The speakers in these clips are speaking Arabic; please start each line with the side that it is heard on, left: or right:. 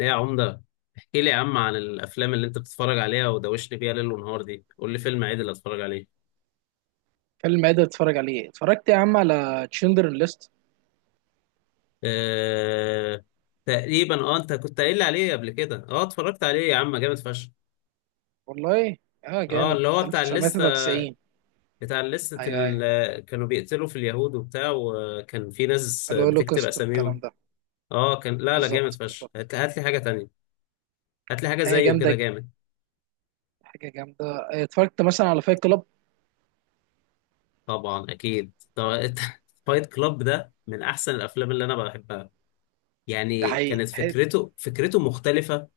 left: ايه يا عمدة؟ احكي لي يا عم عن الافلام اللي انت بتتفرج عليها ودوشني بيها ليل ونهار دي، قول لي فيلم عادل اتفرج عليه.
right: فيلم ايه ده تتفرج عليه؟ اتفرجت يا عم على تشندر ليست.
left: أه... تقريبا، اه انت كنت قايل لي عليه قبل كده. اه اتفرجت عليه يا عم، جامد فشخ.
right: والله، اه
left: اه
right: جامد.
left: اللي هو بتاع الليستة.
right: 1993.
left: بتاع الليستة
right: ايوه، ايوه،
left: كانوا بيقتلوا في اليهود وبتاع، وكان في ناس بتكتب
right: الهولوكوست
left: اساميهم.
right: والكلام ده.
left: اه كان، لا لا جامد
right: بالظبط،
left: فشخ،
right: بالظبط.
left: هات هات لي حاجة تانية. هات لي حاجة
right: حاجه
left: زيه كده
right: جامده،
left: جامد.
right: حاجه جامده. اتفرجت مثلا على فايت كلاب.
left: طبعا اكيد طب فايت كلاب ده من احسن الافلام اللي انا بحبها.
right: ده
left: يعني
right: حقيقي
left: كانت
right: حلو.
left: فكرته فكرته مختلفة.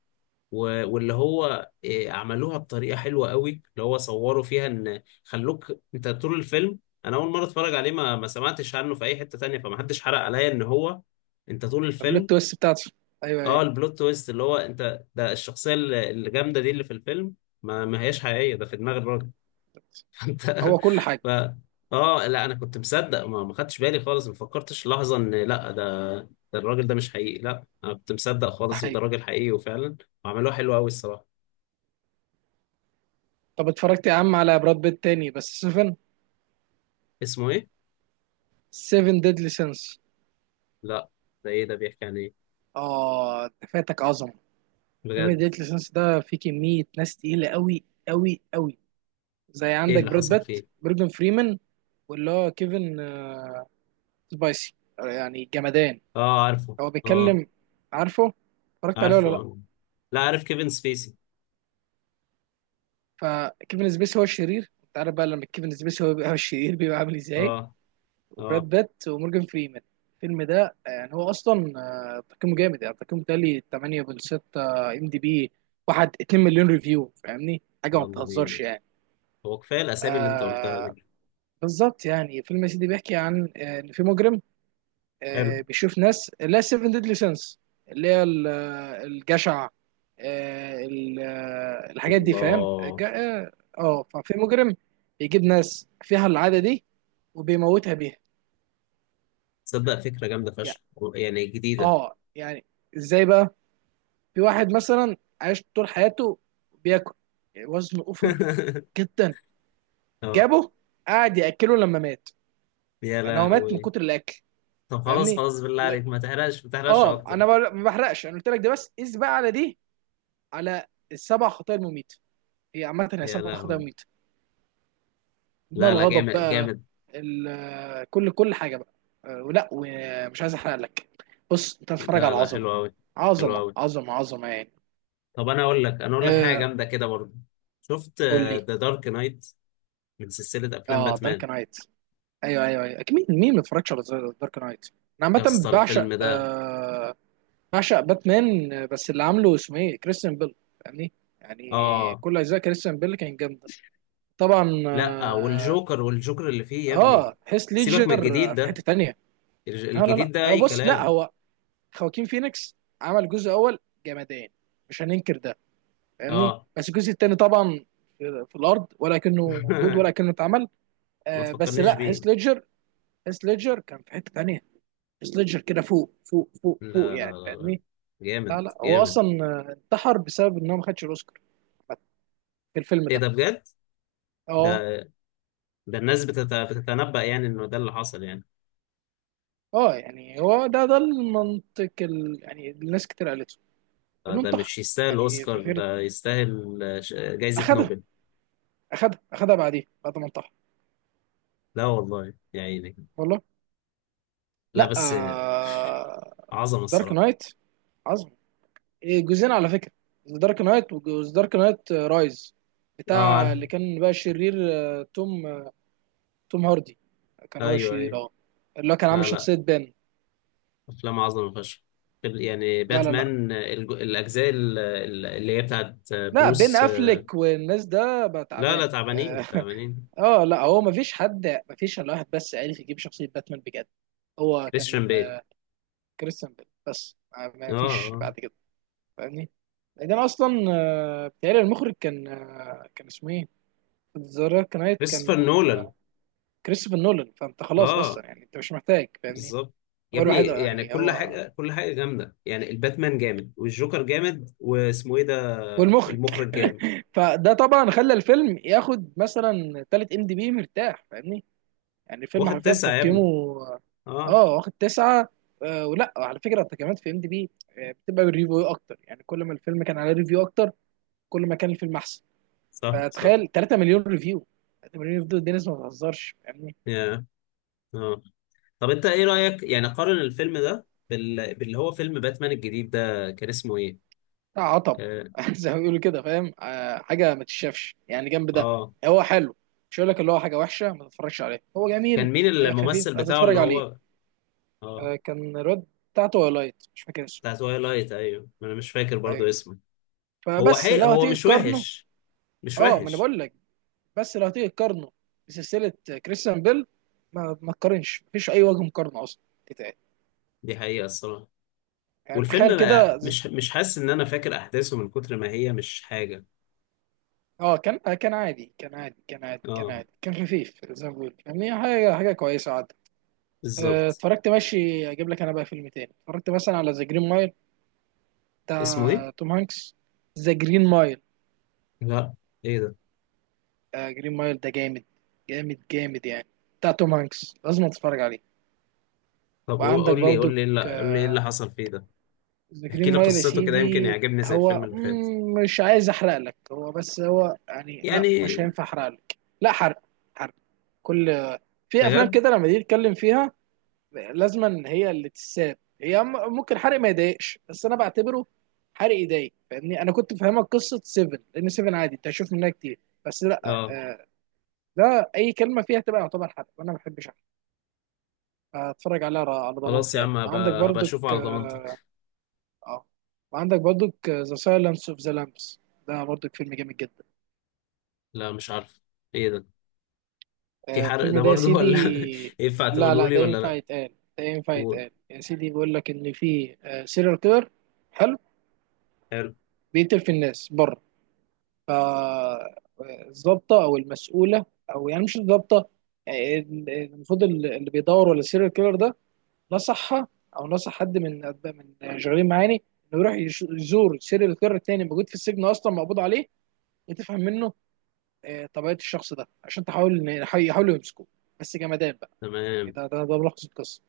left: واللي هو إيه، عملوها بطريقة حلوة قوي، اللي هو صوروا فيها ان خلوك انت طول الفيلم. انا اول مرة اتفرج عليه ما سمعتش عنه في اي حتة تانية، فما حدش حرق عليا ان هو انت طول
right: البلوت
left: الفيلم.
right: تويست بتاعته. ايوه،
left: اه
right: ايوه.
left: البلوت تويست اللي هو انت ده، الشخصية الجامدة دي اللي في الفيلم ما هياش حقيقية، ده في دماغ الراجل انت.
right: هو كل حاجه.
left: ف اه لا، انا كنت مصدق، ما خدتش بالي خالص، ما فكرتش لحظه ان لا، ده الراجل ده مش حقيقي، لا انا كنت مصدق
right: ده
left: خالص، وده
right: حقيقي.
left: راجل حقيقي وفعلا. وعملوه حلو قوي الصراحه.
right: طب اتفرجت يا عم على براد بيت تاني بس 7.
left: اسمه ايه؟
right: 7 ديدلي سينس.
left: لا. ده ايه ده بيحكي عن ايه؟
right: اه، ده فاتك عظمه. 7
left: بجد؟
right: ديدلي سينس ده فيه كميه ناس تقيله قوي قوي قوي. زي
left: ايه
right: عندك
left: اللي
right: براد
left: حصل
right: بيت،
left: فيه؟
right: مورجان فريمان، واللي هو كيفن سبايسي. يعني جمدان،
left: اه عارفه.
right: هو
left: اه
right: بيتكلم. عارفه، اتفرجت عليه ولا
left: عارفه.
right: لا؟
left: اه، لا عارف كيفن سبيسي.
right: فكيفن سبيسي هو الشرير. انت عارف بقى لما كيفن سبيسي هو بيبقى هو الشرير، بيبقى عامل ازاي.
left: اه.
right: وبراد
left: اه.
right: بيت ومورجان فريمان. الفيلم ده يعني هو اصلا تقييمه جامد، يعني تقييمه تالي 8.6 ام دي بي. واحد 2 مليون ريفيو، فاهمني، حاجه ما
left: يلا
right: بتهزرش
left: بينا،
right: يعني.
left: هو كفايه الاسامي اللي انت قلتها
right: آه،
left: دي.
right: بالظبط. يعني فيلم يا سيدي بيحكي عن ان في مجرم،
left: حلو.
right: بيشوف ناس اللي هي 7 ديدلي سينس، اللي هي الجشع، الحاجات دي. فاهم
left: الله.
right: اه. ففي مجرم يجيب ناس فيها العادة دي وبيموتها بيها.
left: تصدق فكره جامده
right: يعني
left: فشخ، يعني جديده.
right: اه، يعني ازاي بقى. في واحد مثلا عاش طول حياته بياكل، وزنه اوفر جدا،
left: اه.
right: جابه قعد ياكله لما مات.
left: يا
right: انا، هو مات من
left: لهوي.
right: كتر الاكل.
left: طب خلاص
right: فاهمني.
left: خلاص، بالله
right: و...
left: عليك ما تحرقش، ما تحرقش
right: اه،
left: اكتر.
right: ما بحرقش، انا قلت لك ده بس قيس بقى على دي، على السبع خطايا المميتة. هي عامة هي
left: يا
right: سبع خطايا
left: لهوي.
right: مميتة، منها
left: لا لا
right: الغضب
left: جامد
right: بقى،
left: جامد.
right: كل كل حاجة بقى. ولا ومش عايز احرق لك. بص انت بتتفرج
left: لا
right: على
left: لا
right: عظمة،
left: حلو قوي. حلو
right: عظمة
left: قوي.
right: عظمة عظمة يعني.
left: طب انا اقول لك، انا اقول لك حاجه
right: آه،
left: جامده كده برضه. شفت
right: قول لي.
left: ذا دارك نايت؟ من سلسله افلام
right: اه، دارك
left: باتمان.
right: نايت. ايوه ايوه ايوه، أكيد. مين، مين ما اتفرجش على دارك نايت. انا
left: يا
right: عامة
left: اسطى
right: بعشق
left: الفيلم ده.
right: آه، بعشق باتمان. بس اللي عامله اسمه ايه، كريستيان بيل. فاهمني، يعني
left: اه.
right: كل اجزاء كريستيان بيل كان جامدة. طبعا
left: لا،
right: آه.
left: والجوكر، والجوكر اللي فيه يا ابني.
right: اه، هيث
left: سيبك من الجديد
right: ليدجر في
left: ده،
right: حته تانية. لا لا
left: الجديد
right: لا،
left: ده اي
right: بص، لا
left: كلام.
right: هو خواكين فينيكس عمل جزء اول جمدان، مش هننكر ده. فاهمني،
left: اه.
right: بس الجزء التاني طبعا في الارض، ولا كأنه موجود ولا كأنه اتعمل.
left: ما
right: آه، بس
left: تفكرنيش
right: لا، هيث
left: بيه.
right: ليدجر. هيث ليدجر كان في حته تانية. هيث ليدجر كده فوق فوق فوق فوق،
left: لا لا
right: يعني
left: لا لا،
right: فاهمني. لا
left: جامد
right: لا، هو
left: جامد.
right: اصلا انتحر بسبب ان هو ما خدش الاوسكار في الفيلم
left: ايه
right: ده.
left: ده بجد؟
right: اه.
left: ده ده الناس بتتنبأ يعني انه ده اللي حصل يعني.
right: اه، يعني هو ده، ده المنطق يعني الناس كتير قالته، انه
left: ده
right: انتحر
left: مش يستاهل
right: يعني.
left: اوسكار،
right: ففكره
left: ده يستاهل جايزة
right: اخدها،
left: نوبل.
right: اخدها اخدها بعديه، بعد ما انطح.
left: لا والله يا عيني.
right: والله.
left: لا
right: لا
left: بس.
right: آه...
left: عظمة
right: دارك
left: الصراحة.
right: نايت عظم. إيه، جزئين على فكره، دارك نايت وجزء دارك نايت رايز،
left: اه
right: بتاع
left: عارف.
right: اللي كان بقى شرير. توم توم هاردي كان هو
left: ايوه
right: الشرير.
left: ايوه.
right: اه، اللي هو كان عامل
left: لا لا
right: شخصيه بين.
left: افلام عظمة فشخ. يعني
right: لا لا لا
left: باتمان اللي هي بتاعت
right: لا، بين
left: بروس.
right: افلك والناس، ده بقى
left: لا لا
right: تعبان اه.
left: تعبانين تعبانين.
right: لا، هو ما فيش حد، ما فيش الا واحد بس عارف يجيب شخصيه باتمان بجد. هو
left: كريستيان
right: كان
left: بيل.
right: كريستيان بيل. بس ما
left: اه.
right: فيش
left: اه
right: بعد كده. فاهمني. بعدين اصلا بتهيألي المخرج كان كان اسمه ايه؟ ذا دارك نايت كان
left: كريستوفر نولان.
right: كريستوفر نولان. فانت خلاص
left: اه
right: اصلا يعني، انت مش محتاج، فاهمني؟
left: بالظبط. يا
right: هو
left: ابني
right: الوحيد
left: يعني
right: يعني،
left: كل
right: هو
left: حاجة، كل حاجة جامدة، يعني الباتمان جامد والجوكر جامد واسمه ايه ده،
right: والمخرج.
left: المخرج جامد.
right: فده طبعا خلى الفيلم ياخد مثلا تالت ام دي بي مرتاح، فاهمني؟ يعني الفيلم
left: واخد
right: حرفيا
left: تسعة يا
right: تقييمه
left: ابني.
right: اه،
left: اه.
right: واخد 9. آه، ولا على فكرة التقييمات في ام دي بي بتبقى بالريفيو اكتر، يعني كل ما الفيلم كان على ريفيو اكتر، كل ما كان الفيلم احسن.
left: صح صح.
right: فتخيل 3 مليون ريفيو. 3 مليون ريفيو دول الناس ما بتهزرش، فاهمني.
left: يا اه طب انت ايه رأيك، يعني قارن الفيلم ده باللي هو فيلم باتمان الجديد ده، كان اسمه ايه؟
right: ده عطب.
left: اه،
right: زي ما بيقولوا كده، فاهم آه، حاجه ما تتشافش يعني جنب ده.
left: آه.
right: هو حلو، مش هقول لك اللي هو حاجه وحشه ما تتفرجش عليه، هو
left: كان
right: جميل.
left: مين
right: آه، خفيف
left: الممثل بتاعه اللي
right: هتتفرج عليه.
left: هو؟ اه
right: آه، كان الواد بتاعته هو لايت، مش فاكر اسمه.
left: بتاع تويلايت، ايوه ما انا مش فاكر برضو
right: ايوه.
left: اسمه.
right: فبس لو
left: هو
right: هتيجي
left: مش
right: تقارنه.
left: وحش، مش
right: اه، ما انا
left: وحش.
right: بقول لك، بس لو هتيجي تقارنه بسلسله كريستيان بيل، ما تقارنش، مفيش اي وجه مقارنه اصلا تتقال.
left: دي حقيقة الصراحة.
right: يعني
left: والفيلم
right: تخيل
left: ما،
right: كده.
left: مش حاسس ان انا فاكر احداثه من كتر ما هي مش حاجه.
right: اه، كان كان عادي، كان عادي كان عادي كان
left: اه
right: عادي، كان خفيف زي ما بقول، يعني حاجه، حاجه كويسه عادي.
left: بالظبط.
right: اتفرجت ماشي. اجيب لك انا بقى فيلم تاني، اتفرجت مثلا على ذا جرين مايل
left: اسمه ايه؟
right: بتاع توم هانكس. ذا جرين مايل.
left: لا. ايه ده؟
right: جرين مايل ده جامد، جامد جامد يعني. بتاع توم هانكس، لازم تتفرج عليه.
left: طب
right: وعندك
left: قول لي قول
right: برضو
left: لي، قول لي ايه اللي حصل فيه ده.
right: ذا
left: احكي
right: جرين
left: لي
right: مايل. يا
left: قصته كده يمكن
right: سيدي
left: يعجبني زي الفيلم
right: هو،
left: اللي فات
right: مش عايز احرق لك. هو بس، هو يعني لا، مش
left: يعني.
right: هينفع احرق لك. لا، حرق. حرق كل، في افلام
left: بجد.
right: كده لما تيجي تتكلم فيها لازما هي اللي تتساب. هي ممكن حرق ما يضايقش، بس انا بعتبره حرق يضايق. فاهمني، انا كنت فاهمك قصه 7 لان 7 عادي انت هتشوف منها كتير. بس لا،
left: اه.
right: ده اي كلمه فيها تبقى يعتبر حرق، وانا ما بحبش احرق. هتفرج عليها على
left: خلاص
right: ضمانتي
left: يا
right: يعني.
left: عم،
right: وعندك
left: هبقى
right: برضك
left: اشوفه على
right: اه،
left: ضمانتك.
right: آه، وعندك برضك ذا سايلنس اوف ذا لامبس، ده برضك فيلم جامد جدا.
left: لا مش عارف. ايه ده؟ في حرق
right: الفيلم
left: ده
right: ده يا
left: برضه ولا
right: سيدي،
left: ينفع
right: لا
left: تقولوا
right: لا،
left: لي
right: ده
left: ولا
right: ينفع
left: لا؟
right: يتقال، ده ينفع
left: قول.
right: يتقال. يا سيدي، بيقول لك ان في سيريال كيلر، حلو،
left: حلو.
right: بيقتل في الناس بره. فالظابطة أو المسؤولة، أو يعني مش الظابطة، يعني المفروض اللي بيدور ولا السيريال كيلر ده نصحها، أو نصح حد من من شغالين معاني، إنه يروح يزور السيريال كيلر التاني موجود في السجن أصلا، مقبوض عليه، وتفهم منه طبيعة الشخص ده، عشان تحاول يحاولوا يمسكوه. بس جمدان بقى. يعني
left: تمام.
right: ده ملخص القصة.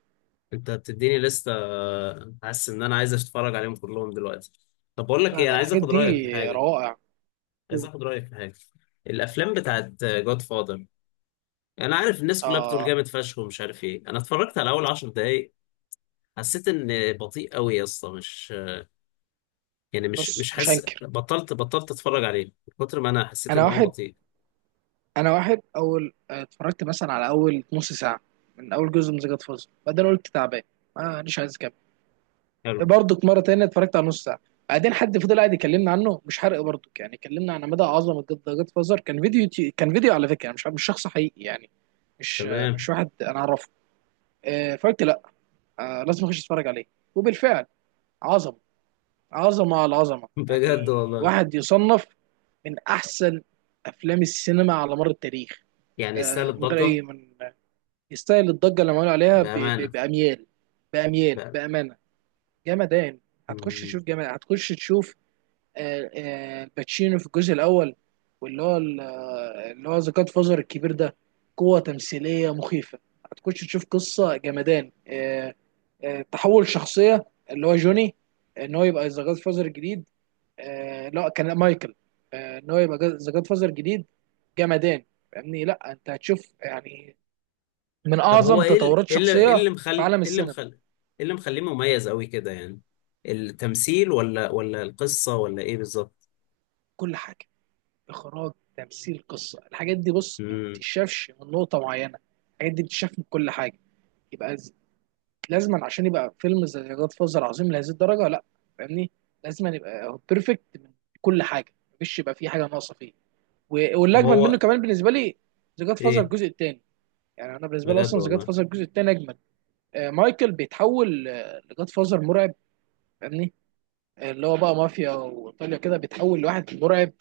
left: انت بتديني لستة، حاسس ان انا عايز اتفرج عليهم كلهم دلوقتي. طب بقول لك
right: لا
left: ايه،
right: لا،
left: انا عايز
right: الحاجات
left: اخد
right: دي
left: رايك في حاجه.
right: روائع.
left: عايز اخد رايك في حاجه. الافلام بتاعت جود فاذر. انا عارف الناس كلها بتقول
right: آه،
left: جامد فشخ ومش عارف ايه، انا اتفرجت على اول 10 دقايق، حسيت ان بطيء قوي يا اسطى، مش يعني مش
right: بص
left: مش
right: مش
left: حاسس،
right: هنكر.
left: بطلت بطلت اتفرج عليه من كتر ما انا حسيت
right: أنا
left: ان هو
right: واحد،
left: بطيء.
right: انا واحد اول اتفرجت مثلا على اول نص ساعه من اول جزء من ذا جاد فازر، بعدين قلت تعبان، ما مش عايز اكمل.
left: حلو.
right: برضك مره تانية اتفرجت على نص ساعه، بعدين حد فضل قاعد يكلمنا عنه، مش حرق برضك يعني، كلمنا عن مدى عظمه ذا جاد فازر. كان فيديو يوتيوب، كان فيديو على فكره يعني، مش شخص حقيقي يعني، مش
left: تمام.
right: مش واحد انا اعرفه. فقلت لا، لازم اخش اتفرج عليه. وبالفعل عظمه، عظمه على عظمه،
left: بجد
right: يعني
left: والله.
right: واحد يصنف من احسن افلام السينما على مر التاريخ.
left: يعني يستاهل
right: من غير
left: الضجه
right: اي من، يستاهل الضجه اللي عملوا عليها
left: بامانه
right: باميال. باميال
left: بقى.
right: بامانه. جمدان. هتخش
left: مم.
right: تشوف، جمدان هتخش تشوف. الباتشينو في الجزء الاول، واللي هو اللي هو ذا جاد فازر الكبير ده. قوه تمثيليه مخيفه. هتخش تشوف قصه جمدان. تحول شخصيه اللي هو جوني، ان هو يبقى ذا جاد فازر الجديد. لا كان مايكل، ان هو يبقى ذا جاد فازر الجديد. جمدان. فاهمني، لا انت هتشوف يعني من
left: طب هو
right: اعظم
left: ايه
right: تطورات شخصيه في عالم السينما.
left: إيه اللي مخليه مميز قوي كده يعني، التمثيل ولا القصه ولا ايه بالظبط.
right: كل حاجه، اخراج تمثيل قصه. الحاجات دي بص ما
left: مم.
right: بتتشافش من نقطه معينه، الحاجات دي بتتشاف من كل حاجه. يبقى ز- لازما عشان يبقى فيلم زي جاد فازر عظيم لهذه الدرجه لا، فاهمني، لازما يبقى بيرفكت من كل حاجه، مفيش يبقى فيه حاجه ناقصه فيه.
left: طب
right: والاجمد منه
left: هو
right: كمان بالنسبه لي ذا جاد فازر
left: ايه.
right: الجزء الثاني. يعني انا بالنسبه لي
left: بجد
right: اصلا ذا جاد
left: والله.
right: فازر الجزء الثاني اجمد. مايكل بيتحول لجاد فازر مرعب. فاهمني، اللي هو بقى مافيا وايطاليا كده، بيتحول لواحد مرعب.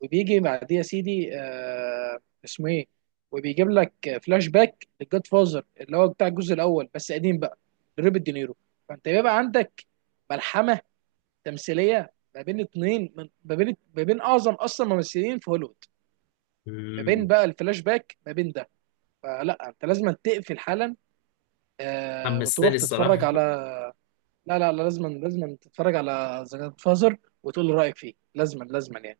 right: وبيجي بعديه يا سيدي آه، اسمه ايه، وبيجيب لك فلاش باك للجاد فازر اللي هو بتاع الجزء الاول بس قديم بقى، لروبرت دينيرو. فانت بيبقى عندك ملحمه تمثيليه ما بين 2، من ما بين اعظم اصلا ممثلين في هوليوود، ما بين
left: مم.
right: بقى الفلاش باك ما بين ده. فلا، انت لازم تقفل حالا
left: حمستني
right: وتروح تتفرج
left: الصراحة
right: على. لا لا لا، لازما لازما تتفرج على ذا جاد فازر، وتقول لي رايك فيه، لازما لازما يعني.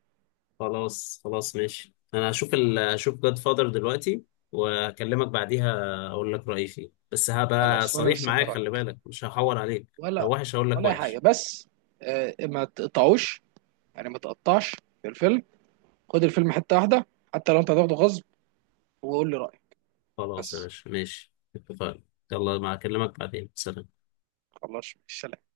left: خلاص خلاص ماشي، أنا هشوف هشوف جاد فادر دلوقتي وأكلمك بعديها، أقول لك رأيي فيه. بس هبقى
right: خلاص، وانا
left: صريح
right: مستني
left: معاك، خلي
right: رايك،
left: بالك مش هحور عليك. لو
right: ولا
left: وحش هقول لك
right: ولا اي حاجه.
left: وحش.
right: بس آه، ما تقطعوش، يعني ما تقطعش في الفيلم. خد الفيلم حته واحده، حتى لو انت هتاخده غصب، وقول لي رايك
left: خلاص يا
right: بس.
left: باشا ماشي اتفقنا. يلا، ما أكلمك بعدين، سلام.
right: خلاص سلام.